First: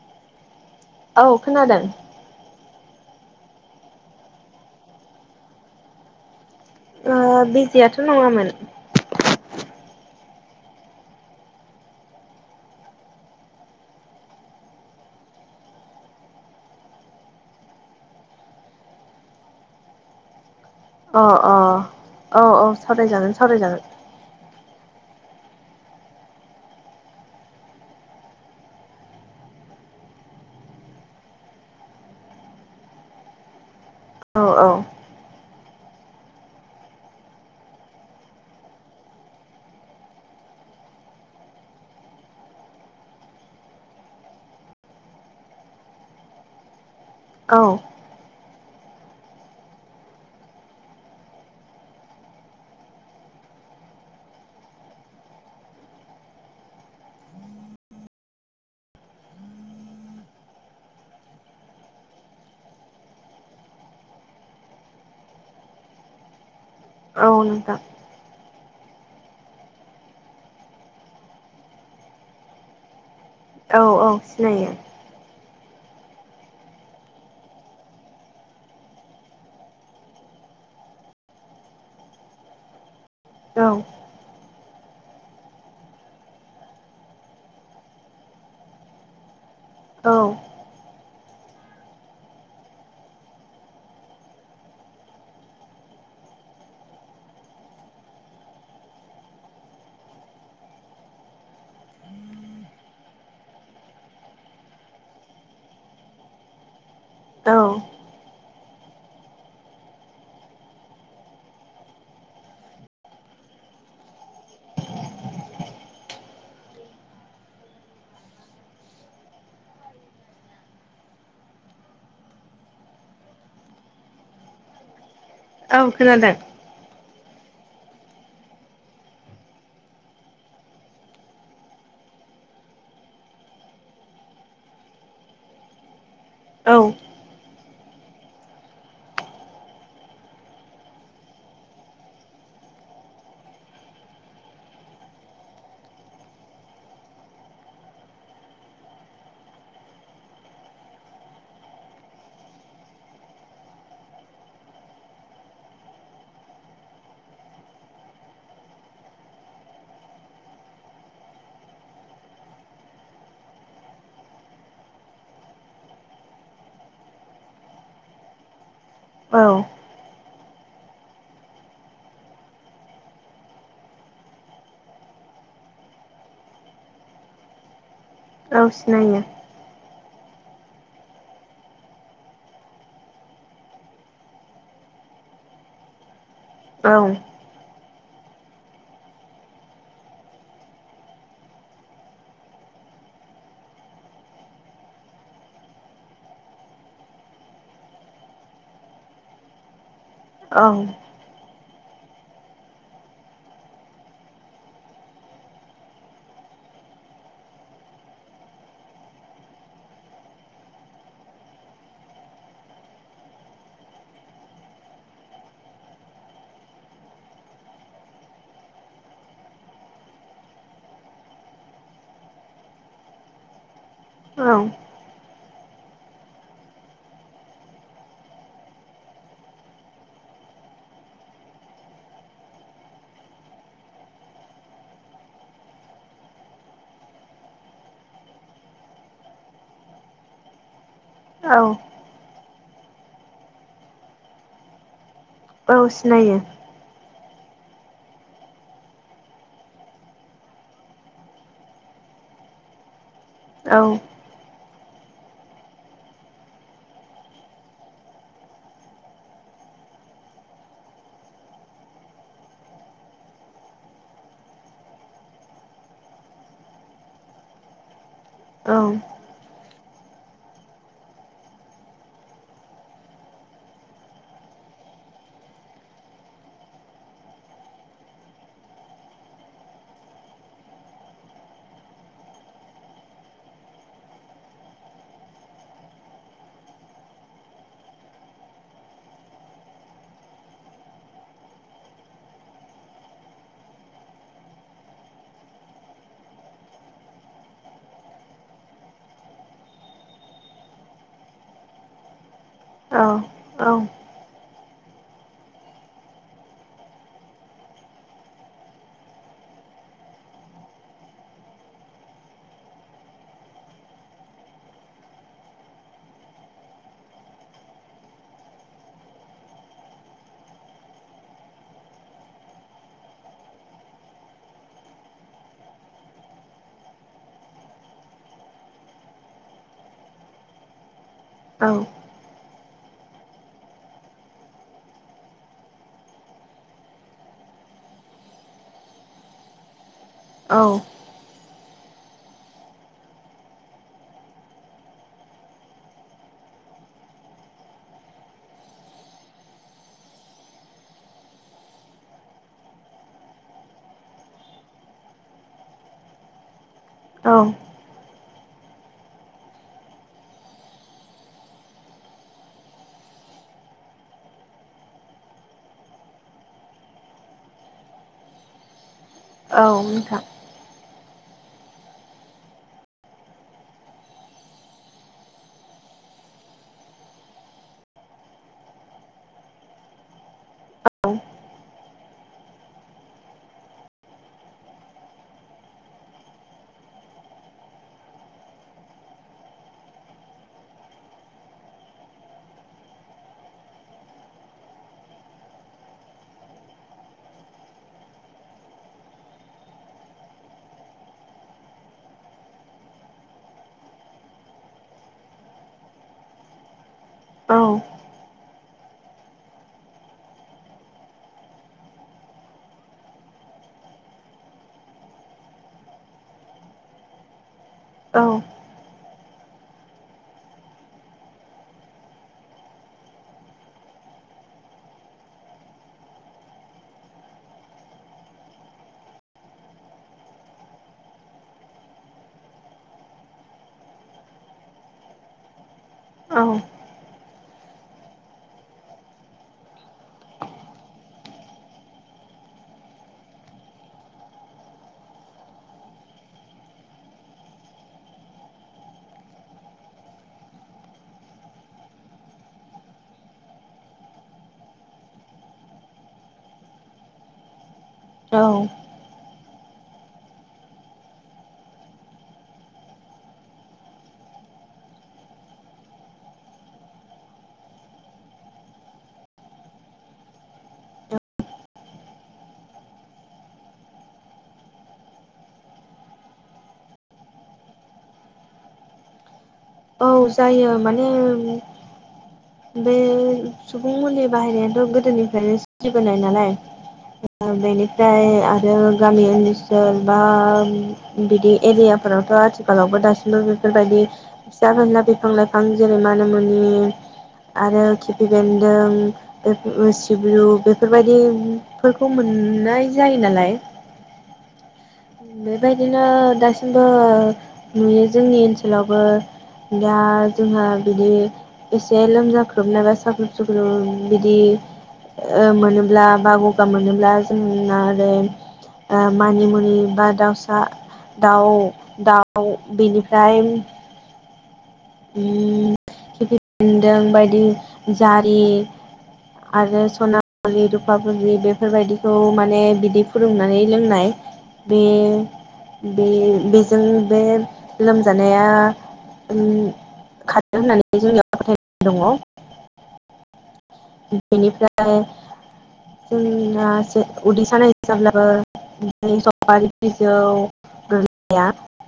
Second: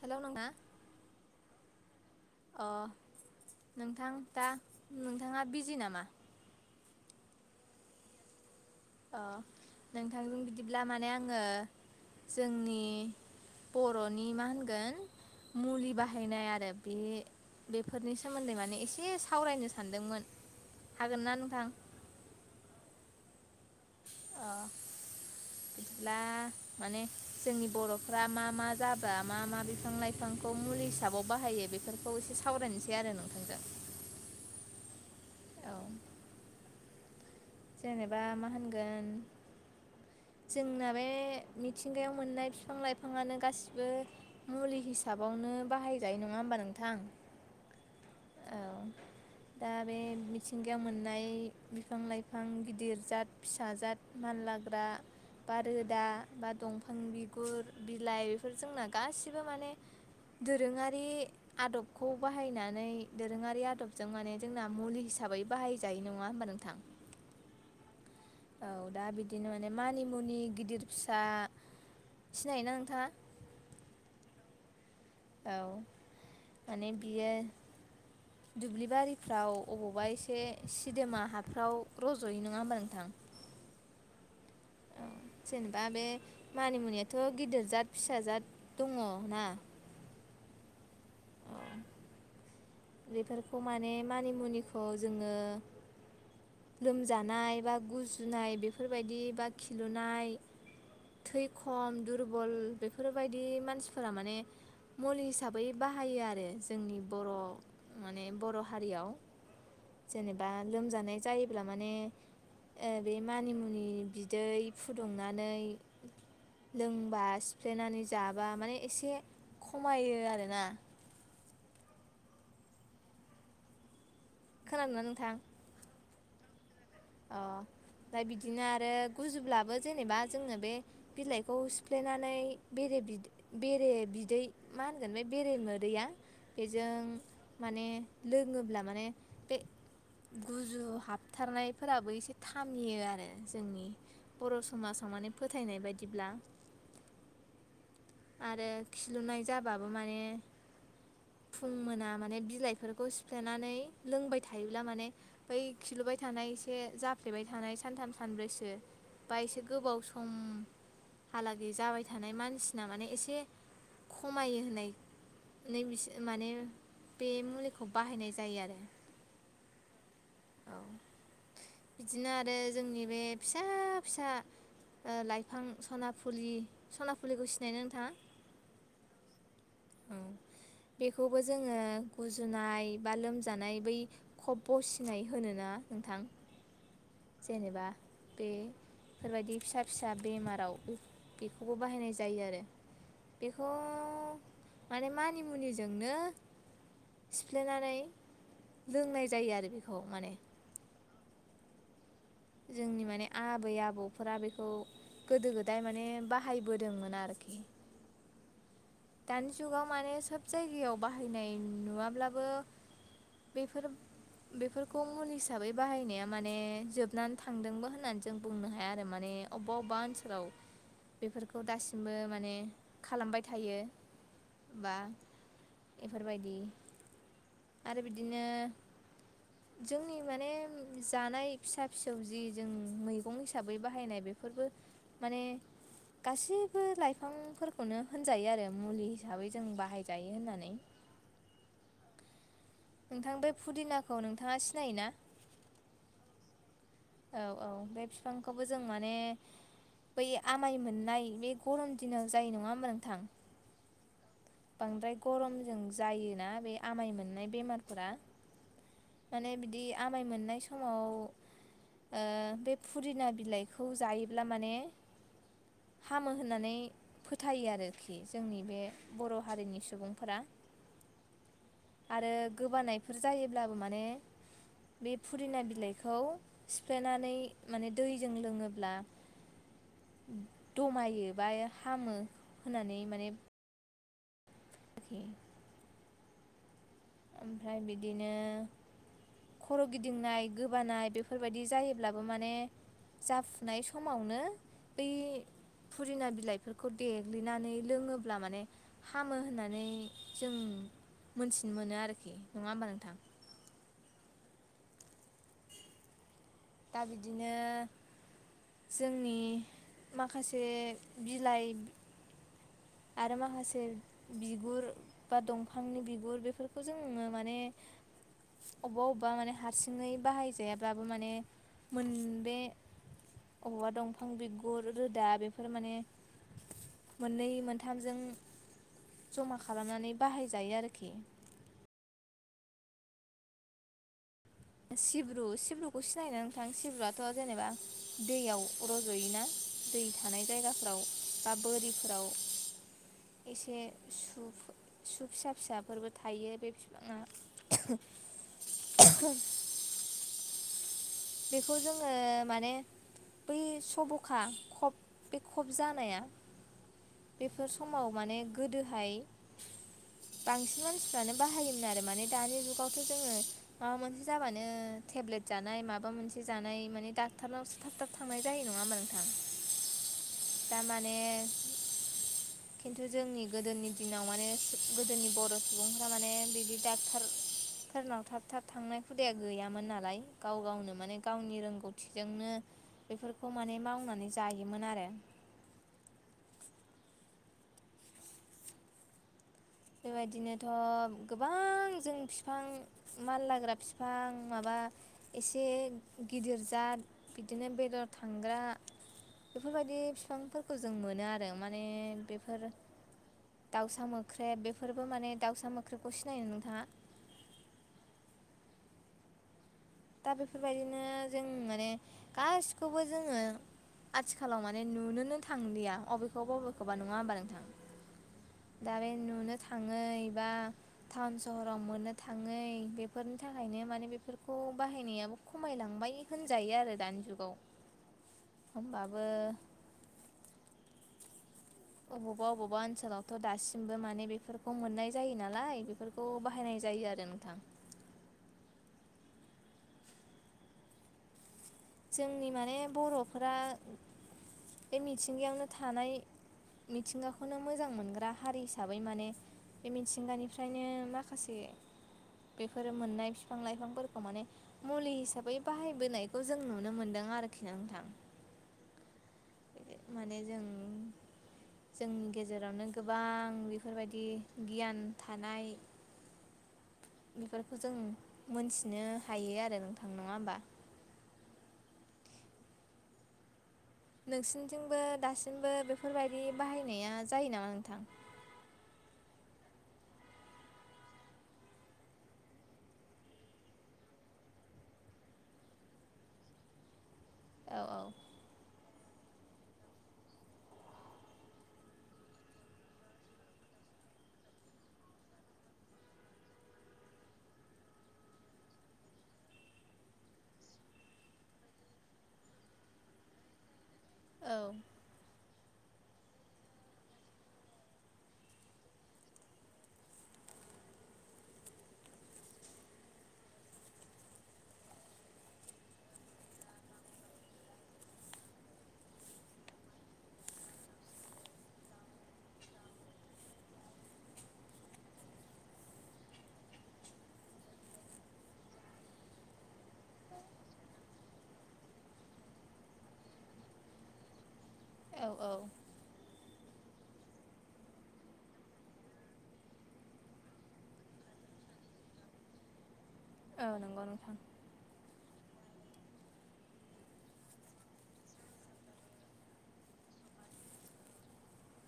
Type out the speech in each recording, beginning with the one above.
खोनादों ना औ खोनादों अ नोंथां दा नोंथाङा बिजि नामा बिजियाथ' नङामोन अ नोंथांजों बिदिब्ला माने आङो जोंनि बर'नि मा होनगोन मुलि बाहायनाय आरो बेनि बेफोरनि सोमोन्दै माने एसे सावरायनो सानदोंमोन हागोन अ ना अ नोंथां औ औ सावरायजागोन सावरायजागोन अ बिदिब्ला माने जोंनि बर'फ्रा मा मा जाबा मा मा बिफां लाइफां बिफांखौ मुलि हिसाबाव बाहायो बेफोरखौ एसे सावरायनोसै आरो नोंथांजों औ औ औ जेनेबा मा होनगोन जोंना बे मिथिंगायाव मोननाय बिफां लाइफाङानो गासिबो मुलि हिसाबावनो बाहायजायो नङा होमबा नोंथां औ औ दा बे मिथिंगायाव मोननाय बिफां लाइफां गिदिर जात फिसा जाथ मानलाग्रा बा रोदा बा दंफां बिगुर बिलाइ बेफोर जोंना गासिबो माने दोरोङारि आदबखौ बाहायनानै दोरोङारि आदबजों माने जोंना मुलि हिसाबै बाहायजायो नङा होमबा नोंथां औ नोंथां औ दा बिदिनो माने मानि मुनि गिदिर फिसा सिनायोना नोंथाङा औ औ सिनायो औ माने बियो दुब्लिबारिफ्राव अबावबा एसे सिदोमा हाफ्राव रज'यो नङा होमबा नोंथां औ औ जेनेबा बे मानि मुनियाथ' गिदिर जात फिसा जाद दङ ना औ [inaudible] बेफोरखौ माने मानिमुनिखौ जोङो लोमजानाय बा गुजुनाय बेफोरबायदि बा खिलुनाय थै खम दुरबल बेफोरबायदि मानसिफोरा माने मुलि हिसाबै बाहायो आरो जोंनि बर' औ माने बर' हारियाव जेनेबा लोमजानाय जायोब्ला माने ओ बे मानिमुनि बिदै फुदुंनानै लोंबा सिफ्लेनानै जाबा माने एसे खमायो आरोना खोनादोंना नोंथां? औ खोनादों अ ओमफ्राय बिदिनो आरो गुजुब्लाबो जेनेबा जोङो बे बिलाइखौ सिफ्लेनानै बेरे बि बेरे बिदै मा होनगोन बे बेरे मोदैया औ बेजों माने लोङोब्ला माने बे गुजु हाबथारनाय फोराबो एसे थामियो आरो जोंनि बर' समाजाव माने फोथायनाय बायदिब्ला आरो खिलुनाय जाबाबो माने फुं मोना माने बिलाइफोरखौ सिफ्लेनानै लोंबाय थायोब्ला माने बै खिलुबाय थानाय एसे जाफ्लेबाय थानाय सानथाम सानब्रैसो बा एसे गोबाव सम हालागै जाबाय थानाय मानसिना माने एसे खमायो होननाय नै बिसो माने बे मुलिखौ बाहायनाय जायो आरो औ औ बिदिनो आरो जोंनि बे फिसा फिसा ओ लाइफां सनाफुलि सनाफुलिखौ सिनायनो नोंथाङा? औ सिनायो औ बेखौबो जोङो गुजुनाय बा लोमजानाय बै खब्ब' सिनाय होनो ना नोंथां औ जेनेबा बे बेफोरबायदि फिसा फिसा बेमाराव बेखौबो बाहायनाय जायो आरो बेखौ माने मानि मुनिजोंनो सिफ्लेनानै लोंनाय जायो आरो बेखौ माने औ जोंनि माने आबै आबौफोरा बेखौ गोदो गोदाय माने बाहायबोदोंमोन आरोखि दानि जुगाव माने सोब जायगायाव बाहायनाय नुवाब्लाबो बेफोर बेफोरखौ मुलि हिसाबै बाहायनाया माने जोब नानै थांदोंबो होननानै जों बुंनो हाया आरो माने अबेबा अबेबा ओनसोलाव बेफोरखौ दासिमबो माने खालामबाय थायो औ बा बेफोरबायदि आरो बिदिनो जोंनि माने जानाय फिसा फिसौ जि जों मैगं हिसाबै बाहायनाय बेफोरबो माने गासिबो लाइफांफोरखौनो होनजायो आरो मुलि हिसाबै जों बाहायजायो होननानै [inaudible] औ नोंथां बे फुदिनाखौ नोंथाङा सिनायोना? औ सिनायो औ औ बे बिफांखौबो जों माने बै आमाय मोननाय बे गरम दिनाव जायो नङा होमबा नोंथां औ बांद्राय गरमजों जायोना बे आमाय मोननाय बेमारफोरा माने बिदि आमाय मोननाय समाव ओ बे फुरिना बिलाइखौ जायोब्ला माने हामो होननानै फोथायो आरोखि जोंनि बे औ बर' हारिनि सुबुं फोरा आरो गोबानायफोर जायोब्लाबो माने बे फुरिना बिलाइखौ सिफ्लेनानै माने दैजों लोङोब्ला दमायो बा हामो होननानै माने [unintelligible] ओमफ्राय बिदिनो खर' गिदिंनाय गोबानाय बेफोरबायदि जायोब्लाबो माने जाफुनाय समावनो बै फुरिना बिलाइफोरखौ देग्लिनानै लोङोब्ला माने हामो होननानै जों मोनथिनो मोनो आरोखि नङा होमबा औ नोंथां औ दा बिदिनो जोंनि माखासे बिलाइ आरो माखासे बिगुर बा दंफांनि बिगुर बेफोरखौ जोङो माने अबेबा अबेबा माने हारसिङै बाहायजायाब्लाबो माने मोन बे अबावबा दंफां बिगुर रोदा बेफोर माने मोननै मोनथा थामजों जमा खालामनानै बाहायजायो आरोखि औ सिब्रु सिब्रुखौ सिनायनो नोंथां सिब्रुआथ' जेनेबा दैयाव रज'योना दै थानाय औ जायगाफोराव बा बोरिफोराव एसे सु फिसा फिसाफोरबो थायो बे बिफाङा बेखौ जोङो माने बै सब'खा खब बे खब जानाया औ बेफोर समाव माने गोदोहाय बांसिन मानसिफ्रानो बाहायोमोन आरो माने दानि जुगावथ' जोङो माबा मोनसे जाबानो टेब्लेट जानाय माबा मोनसे जानाय माने डक्टारनावसो थाब थाब थांनाय जायो नङा होमबा नोंथां औ नोंथां दा माने खिन्थु जोंनि गोदोनि दिनाव माने गोदोनि बर' सुबुंफोरा माने बिदि डाक्टार फोरनाव थाब थाब थांनाय हुदाया गैयामोन नालाय गाव गावनो औ माने गावनि रोंगौथिजोंनो बेफोरखौ माने मावनानै जायोमोन आरो बेबायदिनोथ' गोबां जों फिफां मानलाग्रा फिफां माबा एसे गिदिर जा बिदिनो बेदर थांग्रा बेफोरबायदि फिफांफोरखौ जों मोनो आरो माने बेफोर दाउसा मोख्रेब बेफोरबो माने दाउसा मोख्रेबखौ सिनायोना नोंथाङा औ दा बेफोरबायदिनो जों माने गासिखौबो जोङो आथिखालाव माने नुनोनो थांलिया अबेखौबा बबेखौबा नङा होमबा नोंथां औ दा बे नुनो थांयै बा टाउन सहराव मोननो थाङै बेफोरनि थाखायनो माने बेफोरखौ बाहायनायाबो खमायलांबाय होनजायो आरो दानि जुगाव होमबाबो अबावबा अबावबा ओनसोलाव थ' दासिमबो माने बेफोरखौ मोननाय जायो नालाय बेफोरखौ औ बाहायनाय जायो आरो नोंथां जोंनि माने बर'फोरा बे मिथिंगायावनो थानाय मिथिंगाखौनो मोजां मोनग्रा हारि हिसाबै माने बे मिथिंगानिफ्रायनो माखासे बेफोर मोननाय फिफां लाइफांफोरखौ माने मुलि हिसाबै बाहायबोनायखौ जों नुनो मोनदों आरोखि नोंथां औ माने जों जोंनि गेजेरावनो गोबां बेफोरबायदि गियान थानाय बेफोरखौ जों मोनथिनो हायो आरो नोंथां नङा होमबा नोंसिनिथिंबो दासिमबो बेफोरबायदि बाहायनाया जायो नामा नोंथां औ जायो माने बे सुबुं मुलि बाहायनायाथ गोदोनिफ्रायनो सिलिबोनाय नालाय औ औ बेनिफ्राय आरो गामि ओनसो ल बा बिदि एरियाफोरावथ' आथिखालावबो दासिमबो बेफोरबायदि फिसा फिनला बिफां लाइफां जेरै माना मुनि आरो खिफि बेन्दों सिब्रु बेफोरबायदिफोरखौ मोननाय जायो नालाय औ बेबायदिनो दासिमबो नुयो जोंनि ओनसोलावबो दा जोंहा बिदि एसे लोम जाख्रुब नाबा साख्रुब सुख्रु बिदि मोनोब्ला बा गगा मोनोब्ला जोंना आरो ओ मानिमुनि बा दाउसा दाउ दाउ बेनिफ्राय उम खिफिबेनदों बायदि बिदिनो जारि आरो सना फुलि रुफा फुलि दि बेफोरबायदिखौ माने बिदै फोरुदुंनानै लोंनाय बे औ औ बे बेजों बे लोमजानाया खारो होननानै जोंनियाव फोथायनाय दंङ औ नंगौ नोंथां बेनिफ्राय जोंना उदै सानाय जाब्लाबो ओमफ्राय सफारि बिजौाया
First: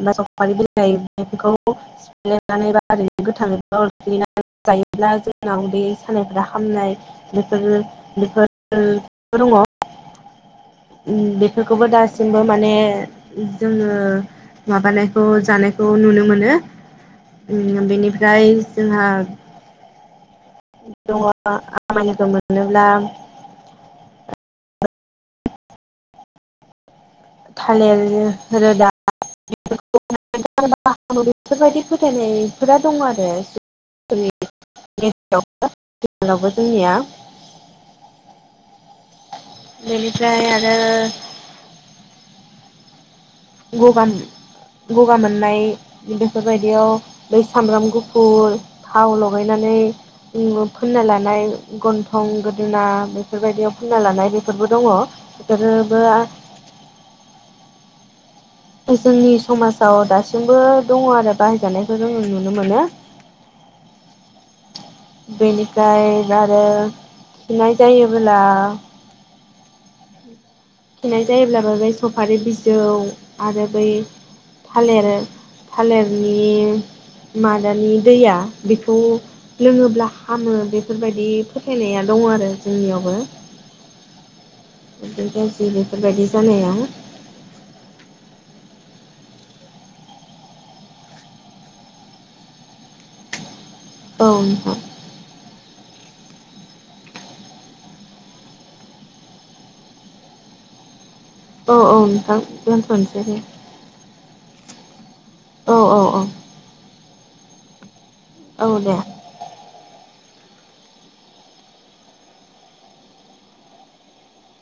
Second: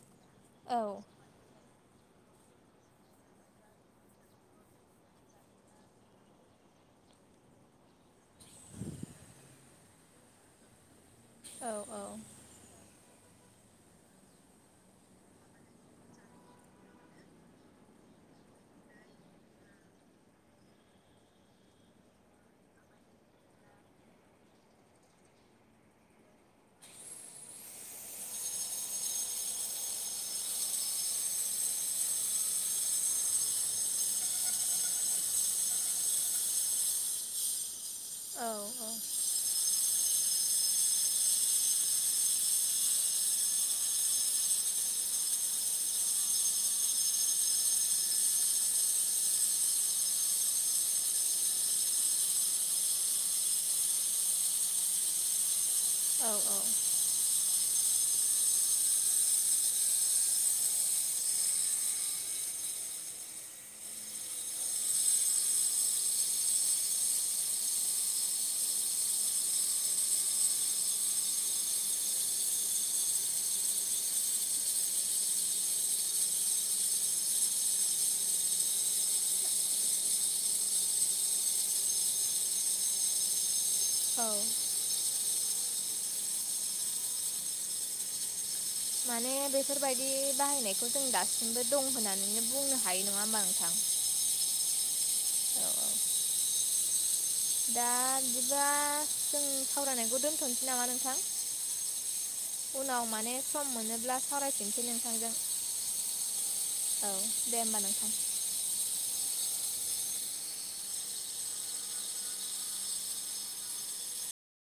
फ्राय सफारि बि औ जायो बेखौ सिफ्लेनानै बा ओरैनो गोथांयैनो जायोब्ला जोंनाव बे उदै सानायफ्रा हामनाय बेफोर बेफोर दंङो औ बेफोरखौबो औ दासिमबो माने जोंङो माबानायखौ जानायखौ नुनो मोनो बेनिफ्राय जोंहा दङ आमाय लोगो मोनोब्ला थालिर रोदा [unintelligible] [unintelligible] बेफोरबायदि फोथायनायफोरा दं आरो [unintelligible] गेजेरावबो जोंनिया औ-औ बेनिफ्राय आरो गगा मो गगा मोननाय बेफोरबायदियाव बै सामब्राम गुफुर थाव लगायनानै फोनना लानाय गन्थं गोदोना बेफोरबायदियाव फुनना लानाय बेफोरबो दंङो बेफोरोबो औ जोंनि समाजाव दासिमबो दंङो आरो बाहायजानायखौ जोंङो नुनो मोनो [inaudible] बेनिफ्राय आरो खिनाय जायोब्ला खिनाय जायोब्लाबो बै सफारि बिजौ आरो बै थालेर थालेरनि मादानि दैया बेखौ लोंङोब्ला हामो बेफोरबायदि फोथायनाया दङो आरो जोंनियावबो औ गाज्रि बेफोरबायदि जानायाव माने बेफोरबायदि बाहायनायखौ जों दासिमबो दं होननानैनो बुंनो हायो नङा होमबा नोंथां औ नोंथां औ दा बिदिबा जों सावरायनायखौ दोन्थ'नोसै नामा नोंथां औ औ नोंथां उनाव माने दोनथ'नोसै सम मोनोब्ला सावरायफिनसै नोंथांजों औ औ औ औ दे होमबा नोंथां औ दे